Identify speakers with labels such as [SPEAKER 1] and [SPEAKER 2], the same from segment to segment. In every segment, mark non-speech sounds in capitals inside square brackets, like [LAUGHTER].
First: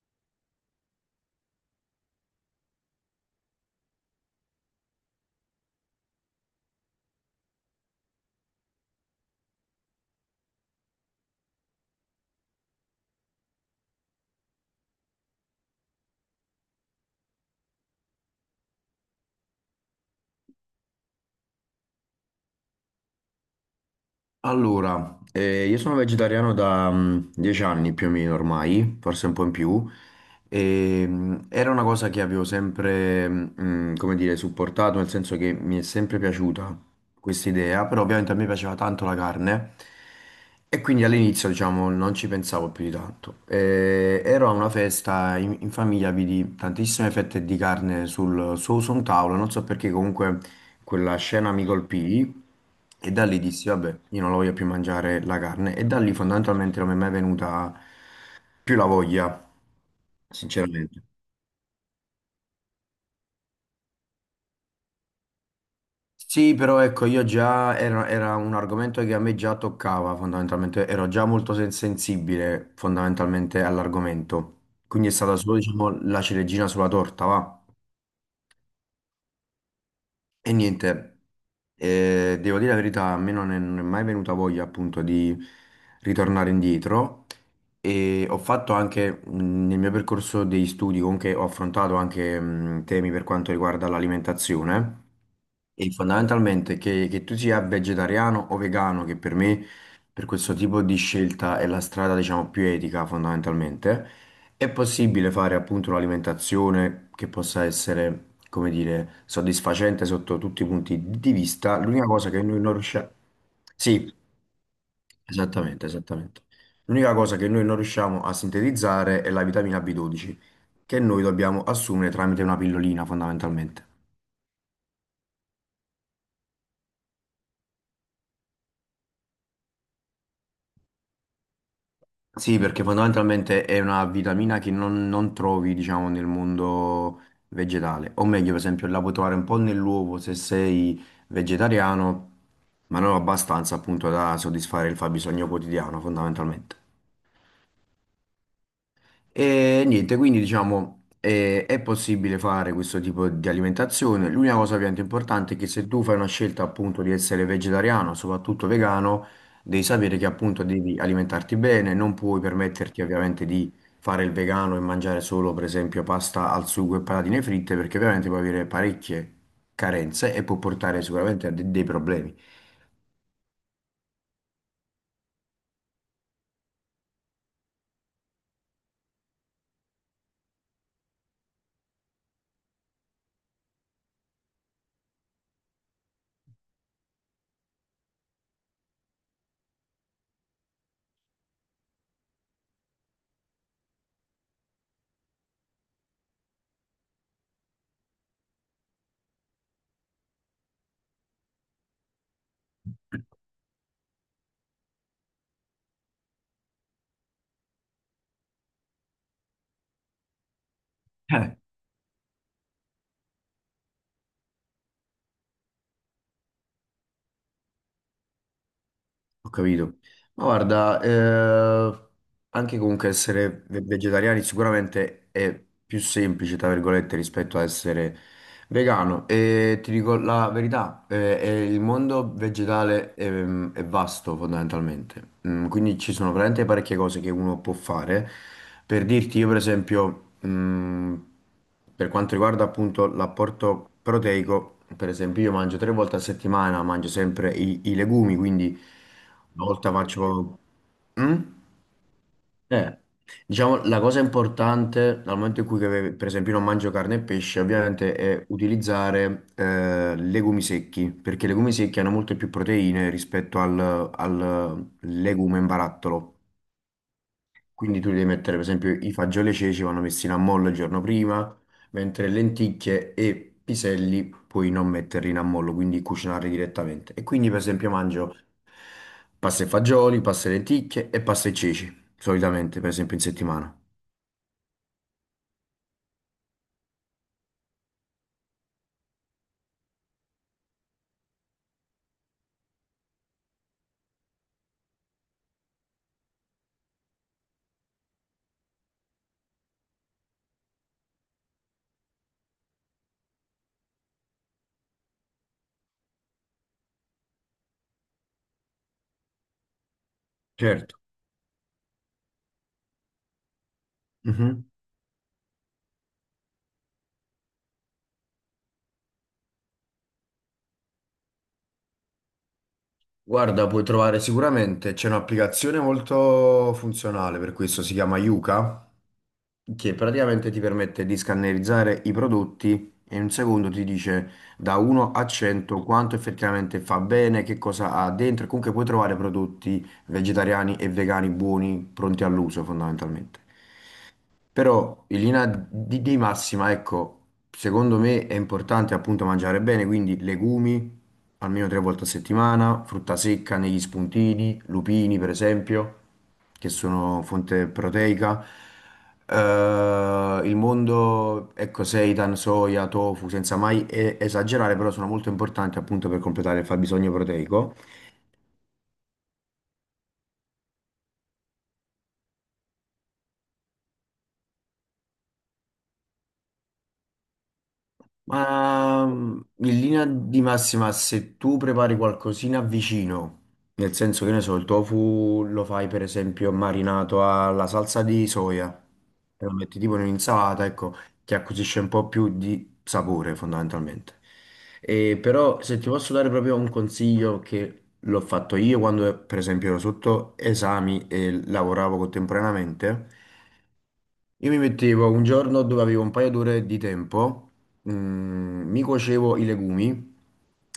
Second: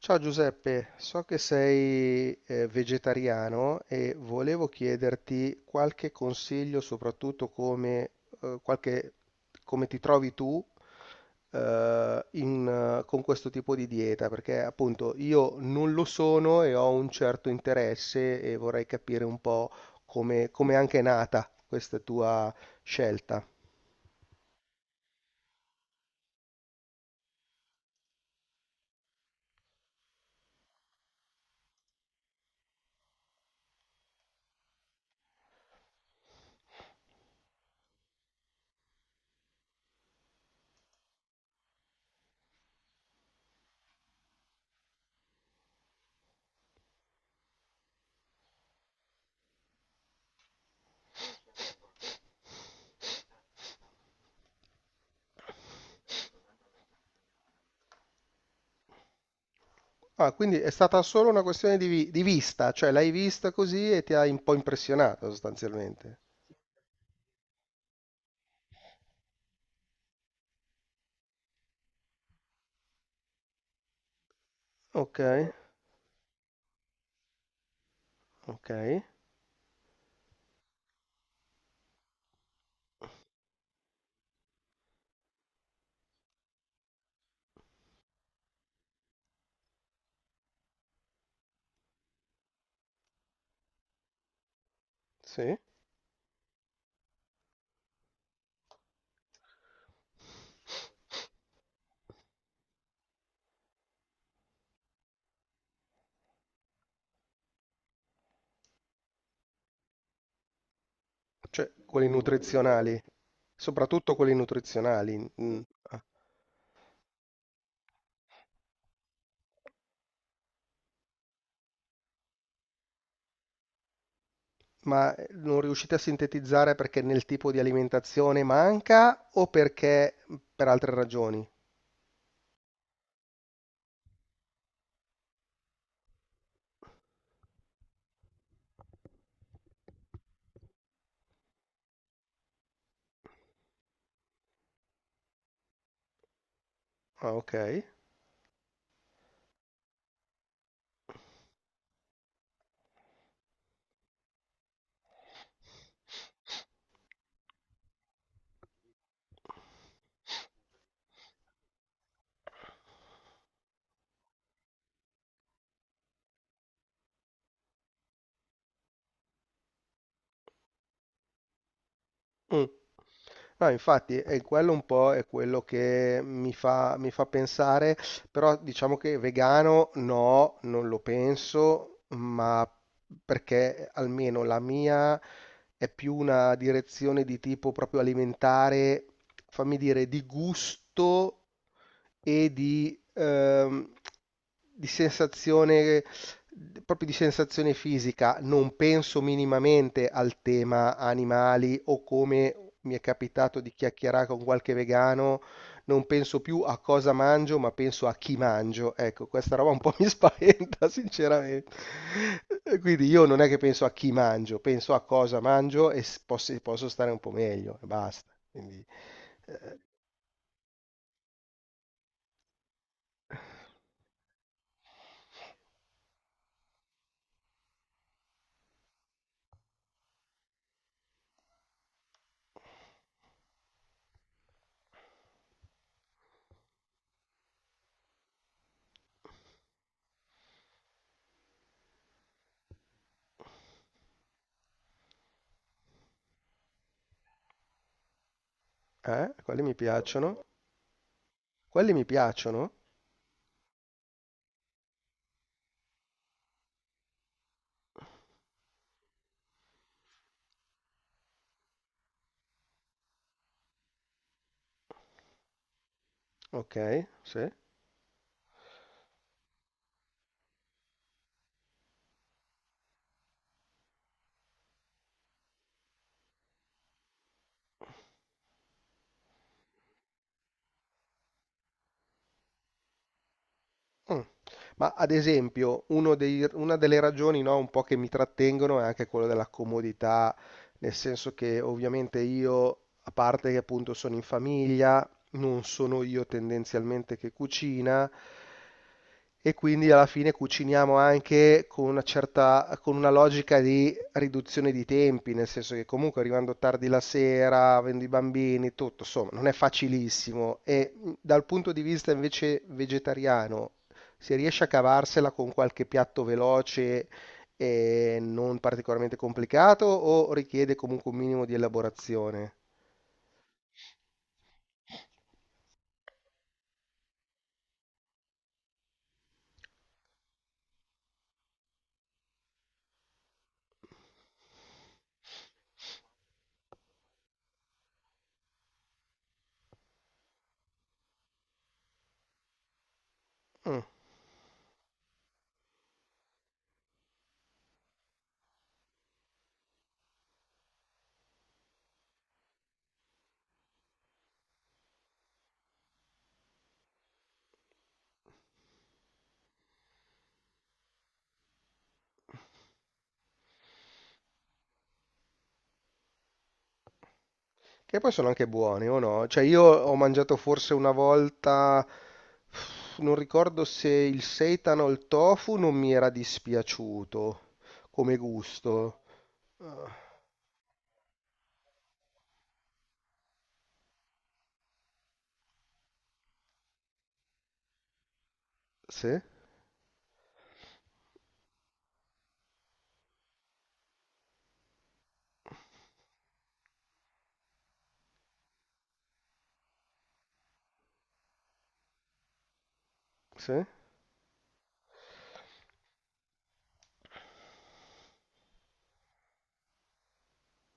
[SPEAKER 1] Ciao Giuseppe, so che sei vegetariano e volevo chiederti qualche consiglio, soprattutto come, eh, qualche- come ti trovi tu eh, in, con questo tipo di dieta, perché appunto io non lo sono e ho un certo interesse e vorrei capire un po' come, come è anche nata questa tua scelta.
[SPEAKER 2] Allora, io sono vegetariano da 10 anni più o meno ormai, forse un po' in più, e, era una cosa che avevo sempre, come dire, supportato, nel senso che mi è sempre piaciuta questa idea, però ovviamente a me piaceva tanto la carne e quindi all'inizio, diciamo, non ci pensavo più di tanto. Ero a una festa in famiglia, vidi tantissime fette di carne sul, su su un tavolo, non so perché comunque quella scena mi colpì e da lì dissi, vabbè, io non la voglio più mangiare la carne e da lì fondamentalmente non mi è mai venuta più la voglia,
[SPEAKER 1] Ah, quindi è stata
[SPEAKER 2] sinceramente.
[SPEAKER 1] solo una questione di, di vista, cioè l'hai vista così e ti ha un po' impressionato sostanzialmente.
[SPEAKER 2] Sì, però ecco, io già era un argomento che a me già toccava fondamentalmente, ero già molto sensibile fondamentalmente all'argomento, quindi è
[SPEAKER 1] Ok,
[SPEAKER 2] stata solo, diciamo, la ciliegina sulla torta, va?
[SPEAKER 1] ok,
[SPEAKER 2] E niente, devo dire la verità, a me non è mai venuta voglia appunto di ritornare indietro e ho fatto anche nel mio percorso degli studi, comunque ho affrontato anche temi per quanto riguarda l'alimentazione
[SPEAKER 1] sì.
[SPEAKER 2] e fondamentalmente che tu sia vegetariano o vegano, che per me per questo tipo di scelta è la strada diciamo più etica fondamentalmente. È possibile fare appunto un'alimentazione che possa essere, come dire, soddisfacente sotto tutti i punti di
[SPEAKER 1] Cioè,
[SPEAKER 2] vista. L'unica
[SPEAKER 1] quelli
[SPEAKER 2] cosa che noi non
[SPEAKER 1] nutrizionali,
[SPEAKER 2] riusciamo... Sì,
[SPEAKER 1] soprattutto quelli nutrizionali. Mm.
[SPEAKER 2] esattamente,
[SPEAKER 1] Ah,
[SPEAKER 2] esattamente. L'unica cosa che noi non riusciamo a sintetizzare è la vitamina B12, che noi dobbiamo assumere tramite una pillolina fondamentalmente.
[SPEAKER 1] ma non riuscite a sintetizzare perché nel tipo di alimentazione manca o perché per altre ragioni?
[SPEAKER 2] Sì, perché fondamentalmente è una vitamina che non trovi, diciamo, nel mondo vegetale. O meglio, per esempio, la puoi trovare un po' nell'uovo se sei vegetariano, ma non abbastanza appunto da soddisfare il fabbisogno quotidiano, fondamentalmente.
[SPEAKER 1] Ah, ok.
[SPEAKER 2] E niente, quindi diciamo è possibile fare questo tipo di alimentazione. L'unica cosa ovviamente importante è che se tu fai una scelta appunto di essere vegetariano, soprattutto vegano, devi sapere che appunto devi alimentarti bene, non puoi permetterti ovviamente di fare il vegano e mangiare solo per esempio pasta al sugo e patatine fritte perché ovviamente puoi avere parecchie carenze e può portare sicuramente a dei problemi.
[SPEAKER 1] Mh. No, infatti, e quello un po' è quello che mi fa pensare, però diciamo che vegano no, non lo penso, ma perché almeno la mia è più una direzione di tipo proprio alimentare, fammi dire, di gusto e di sensazione, proprio di sensazione fisica, non penso minimamente al tema animali o come mi è capitato di chiacchierare con qualche vegano, non penso più a cosa mangio, ma penso a chi mangio. Ecco, questa roba un po' mi spaventa, [LAUGHS]
[SPEAKER 2] [LAUGHS]
[SPEAKER 1] sinceramente. Quindi io non è che penso a chi mangio, penso a cosa mangio e posso, posso stare un po' meglio e basta. Quindi,
[SPEAKER 2] Ho capito. Ma guarda, anche comunque essere vegetariani sicuramente è più semplice, tra virgolette, rispetto a essere vegano. E ti dico la verità, il mondo vegetale è vasto fondamentalmente. Quindi ci sono veramente parecchie cose che uno può fare. Per dirti, io per esempio... per quanto riguarda appunto l'apporto proteico, per esempio io mangio tre volte a settimana, mangio sempre i legumi, quindi
[SPEAKER 1] quelli
[SPEAKER 2] una
[SPEAKER 1] mi
[SPEAKER 2] volta
[SPEAKER 1] piacciono.
[SPEAKER 2] faccio... Mm?
[SPEAKER 1] Quelli mi piacciono?
[SPEAKER 2] Eh, diciamo, la cosa importante dal momento in cui, che, per esempio, io non mangio carne e pesce, ovviamente è utilizzare legumi secchi, perché i legumi secchi hanno molte più proteine rispetto al legume in barattolo.
[SPEAKER 1] Ok, sì. Mm.
[SPEAKER 2] Quindi tu devi mettere, per esempio, i fagioli e i ceci vanno messi in ammollo il giorno prima, mentre lenticchie e piselli puoi non metterli in ammollo, quindi cucinarli direttamente. E quindi, per esempio, mangio pasta e fagioli, pasta e lenticchie e pasta e ceci, solitamente, per esempio, in settimana.
[SPEAKER 1] Ma ad esempio, una delle ragioni, no, un po' che mi trattengono è anche quella della comodità, nel senso che ovviamente io, a parte che appunto sono in famiglia, non sono io tendenzialmente che cucina e quindi alla fine cuciniamo anche con una certa, con una logica di riduzione di tempi, nel senso che comunque arrivando tardi la sera, avendo i bambini, tutto, insomma, non è facilissimo. E
[SPEAKER 2] Certo.
[SPEAKER 1] dal punto di vista invece vegetariano, se riesce a
[SPEAKER 2] Mhm.
[SPEAKER 1] cavarsela con qualche piatto veloce e non particolarmente complicato o richiede comunque un minimo di elaborazione.
[SPEAKER 2] Guarda, puoi trovare sicuramente, c'è un'applicazione molto funzionale per questo, si chiama Yuka, che praticamente ti permette di scannerizzare i prodotti e in un secondo ti dice da 1 a 100 quanto effettivamente fa bene, che cosa ha dentro e comunque puoi trovare prodotti vegetariani e vegani buoni, pronti all'uso fondamentalmente.
[SPEAKER 1] Mm,
[SPEAKER 2] Però in linea di massima, ecco, secondo me è importante appunto mangiare bene, quindi legumi almeno tre volte a settimana, frutta secca negli spuntini, lupini per esempio, che sono fonte proteica. Il mondo, ecco, seitan, soia, tofu, senza mai esagerare, però sono molto importanti appunto per completare il fabbisogno proteico.
[SPEAKER 1] che poi sono anche buoni o no? Cioè io ho mangiato forse una volta, non ricordo se il seitan o il tofu, non mi era dispiaciuto come gusto.
[SPEAKER 2] Ma in
[SPEAKER 1] Ah,
[SPEAKER 2] linea di massima, se tu prepari qualcosina vicino, nel senso che ne so, il tofu lo fai per esempio marinato alla salsa di soia,
[SPEAKER 1] sì,
[SPEAKER 2] e lo metti tipo in un'insalata, ecco, ti acquisisce un po' più di sapore fondamentalmente. E però se ti posso dare proprio un consiglio che l'ho fatto io quando per esempio ero sotto esami e lavoravo contemporaneamente,
[SPEAKER 1] sì,
[SPEAKER 2] io mi mettevo un giorno dove avevo un paio d'ore di tempo, mi cuocevo i legumi,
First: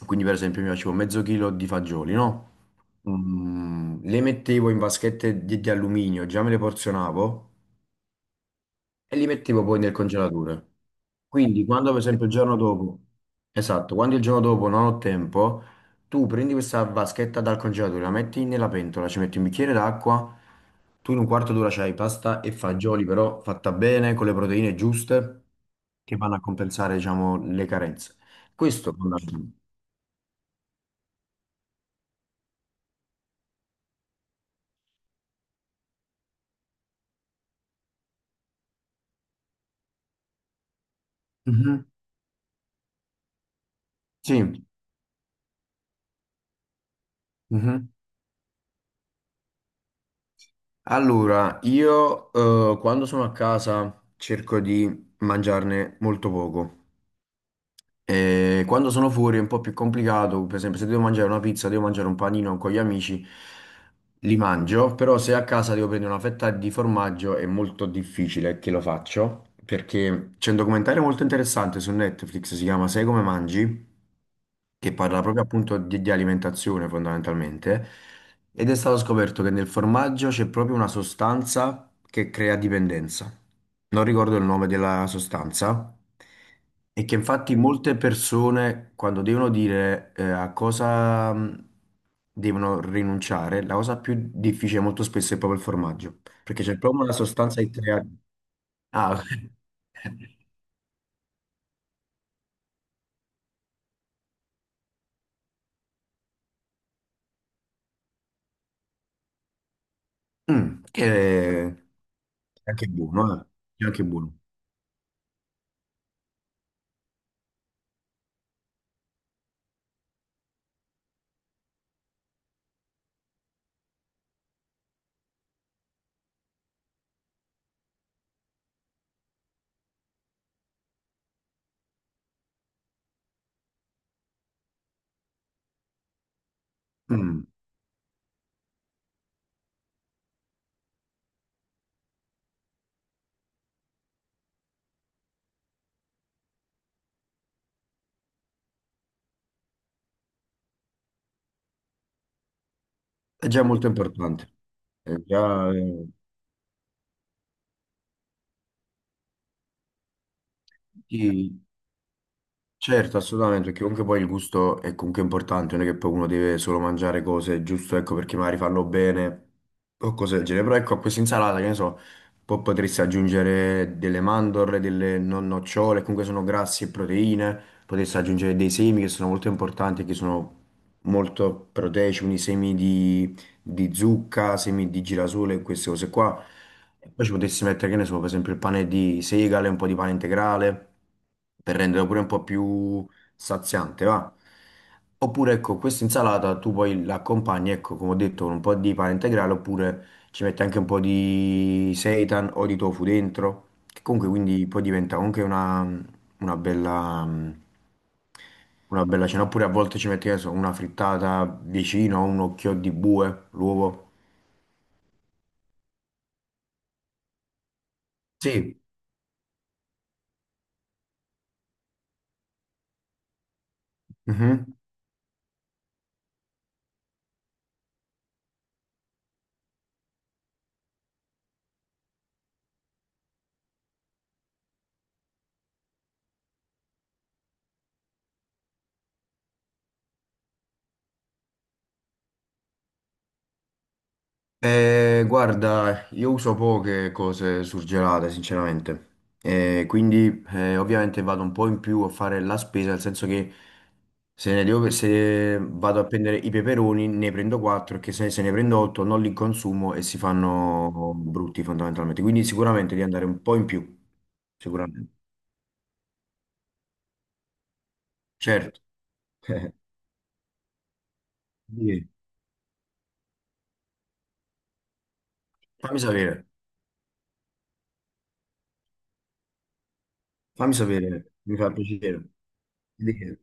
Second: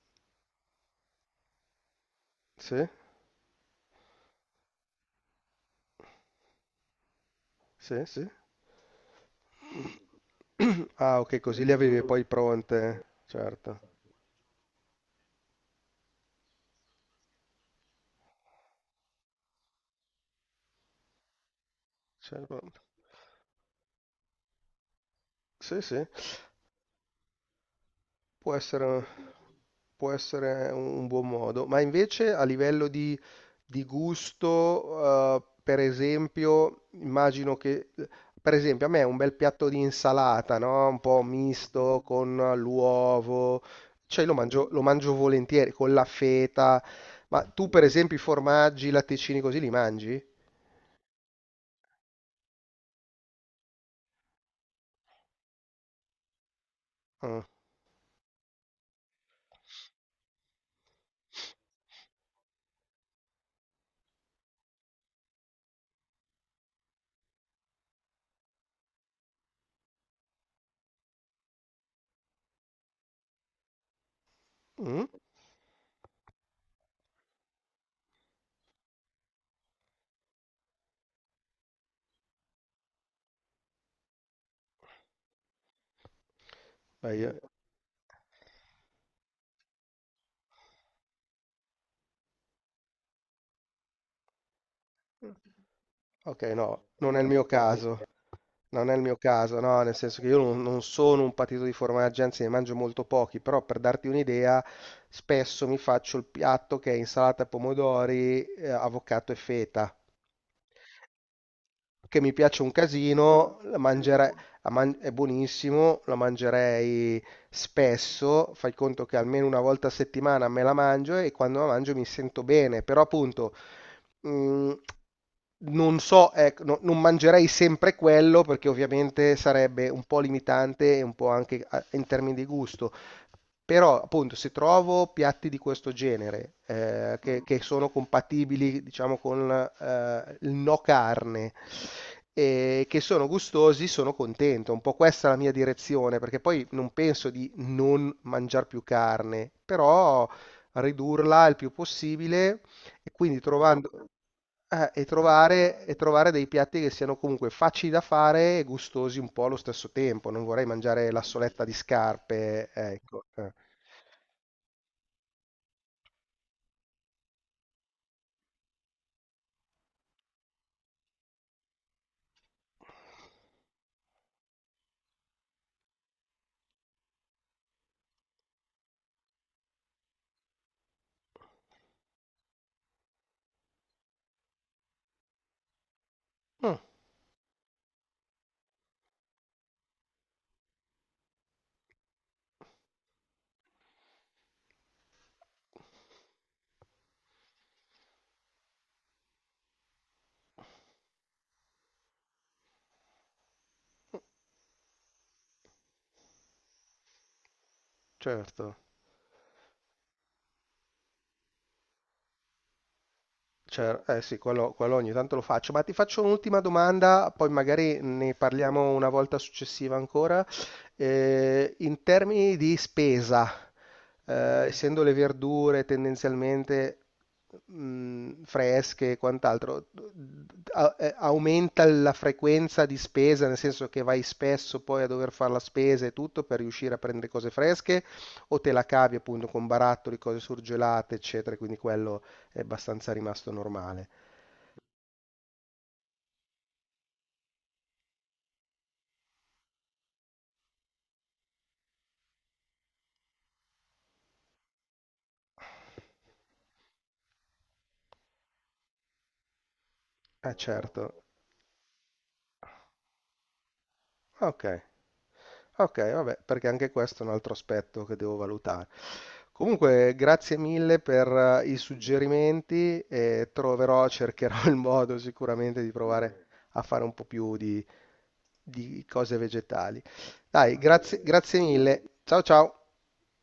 [SPEAKER 2] quindi per esempio mi facevo mezzo chilo di fagioli, no?
[SPEAKER 1] sì,
[SPEAKER 2] Le mettevo in vaschette di alluminio, già me le porzionavo,
[SPEAKER 1] sì, sì.
[SPEAKER 2] e li mettevo poi nel congelatore.
[SPEAKER 1] Ah, ok, così
[SPEAKER 2] Quindi,
[SPEAKER 1] le
[SPEAKER 2] quando per
[SPEAKER 1] avevi poi
[SPEAKER 2] esempio il giorno dopo,
[SPEAKER 1] pronte. Certo,
[SPEAKER 2] esatto, quando il giorno dopo non ho tempo, tu prendi questa vaschetta dal congelatore, la metti nella pentola, ci metti un bicchiere d'acqua, tu in un quarto d'ora c'hai pasta e
[SPEAKER 1] certo.
[SPEAKER 2] fagioli, però fatta bene, con le proteine giuste,
[SPEAKER 1] Sì, sì.
[SPEAKER 2] che vanno a compensare, diciamo, le carenze.
[SPEAKER 1] Può
[SPEAKER 2] Questo
[SPEAKER 1] essere,
[SPEAKER 2] fondamentalmente.
[SPEAKER 1] può essere un buon modo, ma invece a livello di gusto, per esempio, immagino che, per esempio, a me un bel piatto di insalata, no? Un po'
[SPEAKER 2] Mhm.
[SPEAKER 1] misto con l'uovo, cioè
[SPEAKER 2] Sì.
[SPEAKER 1] lo mangio volentieri con la feta, ma tu per
[SPEAKER 2] Mhm.
[SPEAKER 1] esempio i formaggi, i latticini così li mangi?
[SPEAKER 2] Allora, io quando sono a casa cerco di mangiarne molto poco.
[SPEAKER 1] Ah.
[SPEAKER 2] E quando sono fuori è un po' più complicato, per esempio se devo mangiare una pizza, devo mangiare un panino con gli amici, li mangio, però se a casa devo prendere una fetta di formaggio è molto difficile che lo faccio, perché c'è un documentario molto interessante su Netflix, si chiama Sei come mangi, che
[SPEAKER 1] Mm?
[SPEAKER 2] parla proprio appunto di alimentazione fondamentalmente, ed è stato scoperto che nel formaggio c'è proprio una sostanza che crea dipendenza. Non ricordo il nome della sostanza, e
[SPEAKER 1] Beh,
[SPEAKER 2] che infatti molte persone quando devono dire a cosa devono rinunciare, la cosa più difficile molto spesso è proprio il formaggio,
[SPEAKER 1] ok,
[SPEAKER 2] perché c'è
[SPEAKER 1] no,
[SPEAKER 2] proprio una
[SPEAKER 1] non è il mio
[SPEAKER 2] sostanza che
[SPEAKER 1] caso.
[SPEAKER 2] crea...
[SPEAKER 1] Non è il mio
[SPEAKER 2] Ah,
[SPEAKER 1] caso, no, nel senso che io
[SPEAKER 2] [LAUGHS]
[SPEAKER 1] non, non sono un patito di formaggi, anzi ne mangio molto pochi, però per darti un'idea, spesso mi faccio il piatto che è insalata pomodori, avocado e feta.
[SPEAKER 2] Che è
[SPEAKER 1] Che mi piace un
[SPEAKER 2] anche buono, eh.
[SPEAKER 1] casino, la
[SPEAKER 2] È anche
[SPEAKER 1] mangerei
[SPEAKER 2] buono.
[SPEAKER 1] è buonissimo, la mangerei spesso, fai conto che almeno una volta a settimana me la mangio e quando la mangio mi sento bene, però appunto mh, non so, ecco, non mangerei sempre quello perché ovviamente sarebbe un po' limitante e un po' anche in termini di gusto. Però, appunto, se trovo piatti di questo genere
[SPEAKER 2] Mm.
[SPEAKER 1] che sono compatibili, diciamo, con il no carne e che sono gustosi, sono contento. Un po' questa è la mia direzione, perché poi non penso di non mangiare più carne, però ridurla il più possibile e quindi
[SPEAKER 2] È già molto
[SPEAKER 1] trovando,
[SPEAKER 2] importante, è già,
[SPEAKER 1] e trovare dei piatti che siano comunque facili da fare e gustosi un po' allo stesso tempo. Non vorrei mangiare la
[SPEAKER 2] sì,
[SPEAKER 1] soletta di scarpe,
[SPEAKER 2] certo,
[SPEAKER 1] ecco. Eh.
[SPEAKER 2] assolutamente, perché comunque poi il gusto è comunque importante, non è che poi uno deve solo mangiare cose, giusto, ecco, perché magari fanno bene o cose del genere, però ecco, a questa insalata, che ne so, poi potresti aggiungere delle mandorle, delle non nocciole, comunque sono grassi e proteine, potresti aggiungere dei semi che sono molto importanti, che sono molto proteici, quindi semi di zucca, semi di girasole e queste cose qua.
[SPEAKER 1] Mm,
[SPEAKER 2] E poi ci potessi mettere, che ne so, per esempio il pane di segale, un po' di pane integrale, per renderlo pure un po' più saziante, va? Oppure, ecco, questa insalata tu poi l'accompagni, ecco, come ho detto, con un po' di pane integrale, oppure ci metti anche un po' di seitan o di tofu dentro, che comunque quindi poi diventa anche una bella, mm,
[SPEAKER 1] certo.
[SPEAKER 2] una bella cena. Oppure a volte ci metti, che ne so, una frittata vicino, un occhio di bue,
[SPEAKER 1] Cer
[SPEAKER 2] l'uovo.
[SPEAKER 1] eh sì, quello ogni tanto lo faccio, ma ti faccio un'ultima domanda, poi magari ne
[SPEAKER 2] Sì.
[SPEAKER 1] parliamo una volta successiva ancora. In termini di spesa, eh,
[SPEAKER 2] Mhm.
[SPEAKER 1] essendo le verdure tendenzialmente fresche e quant'altro, aumenta la frequenza di spesa, nel senso che vai spesso poi a dover fare la spesa e tutto per riuscire a prendere cose fresche, o te la cavi appunto con barattoli, cose surgelate, eccetera, quindi quello è abbastanza rimasto normale.
[SPEAKER 2] Guarda, io uso poche cose surgelate, sinceramente. Quindi ovviamente vado un po' in più a fare la spesa, nel senso che se ne devo- se vado a prendere i peperoni ne prendo 4, perché se ne prendo 8 non li consumo e si
[SPEAKER 1] Eh
[SPEAKER 2] fanno
[SPEAKER 1] certo,
[SPEAKER 2] brutti fondamentalmente. Quindi sicuramente di andare un po' in più,
[SPEAKER 1] ok,
[SPEAKER 2] sicuramente.
[SPEAKER 1] ok, vabbè, perché anche questo è un altro aspetto che devo
[SPEAKER 2] Certo.
[SPEAKER 1] valutare.
[SPEAKER 2] [LAUGHS]
[SPEAKER 1] Comunque, grazie mille per i
[SPEAKER 2] Di che?
[SPEAKER 1] suggerimenti e troverò, [LAUGHS] cercherò il modo sicuramente di
[SPEAKER 2] Fammi sapere,
[SPEAKER 1] provare a fare un po' più di cose vegetali.
[SPEAKER 2] fammi
[SPEAKER 1] Dai, grazie,
[SPEAKER 2] sapere, mi
[SPEAKER 1] grazie
[SPEAKER 2] fa
[SPEAKER 1] mille.
[SPEAKER 2] piacere.
[SPEAKER 1] Ciao ciao.
[SPEAKER 2] Di che?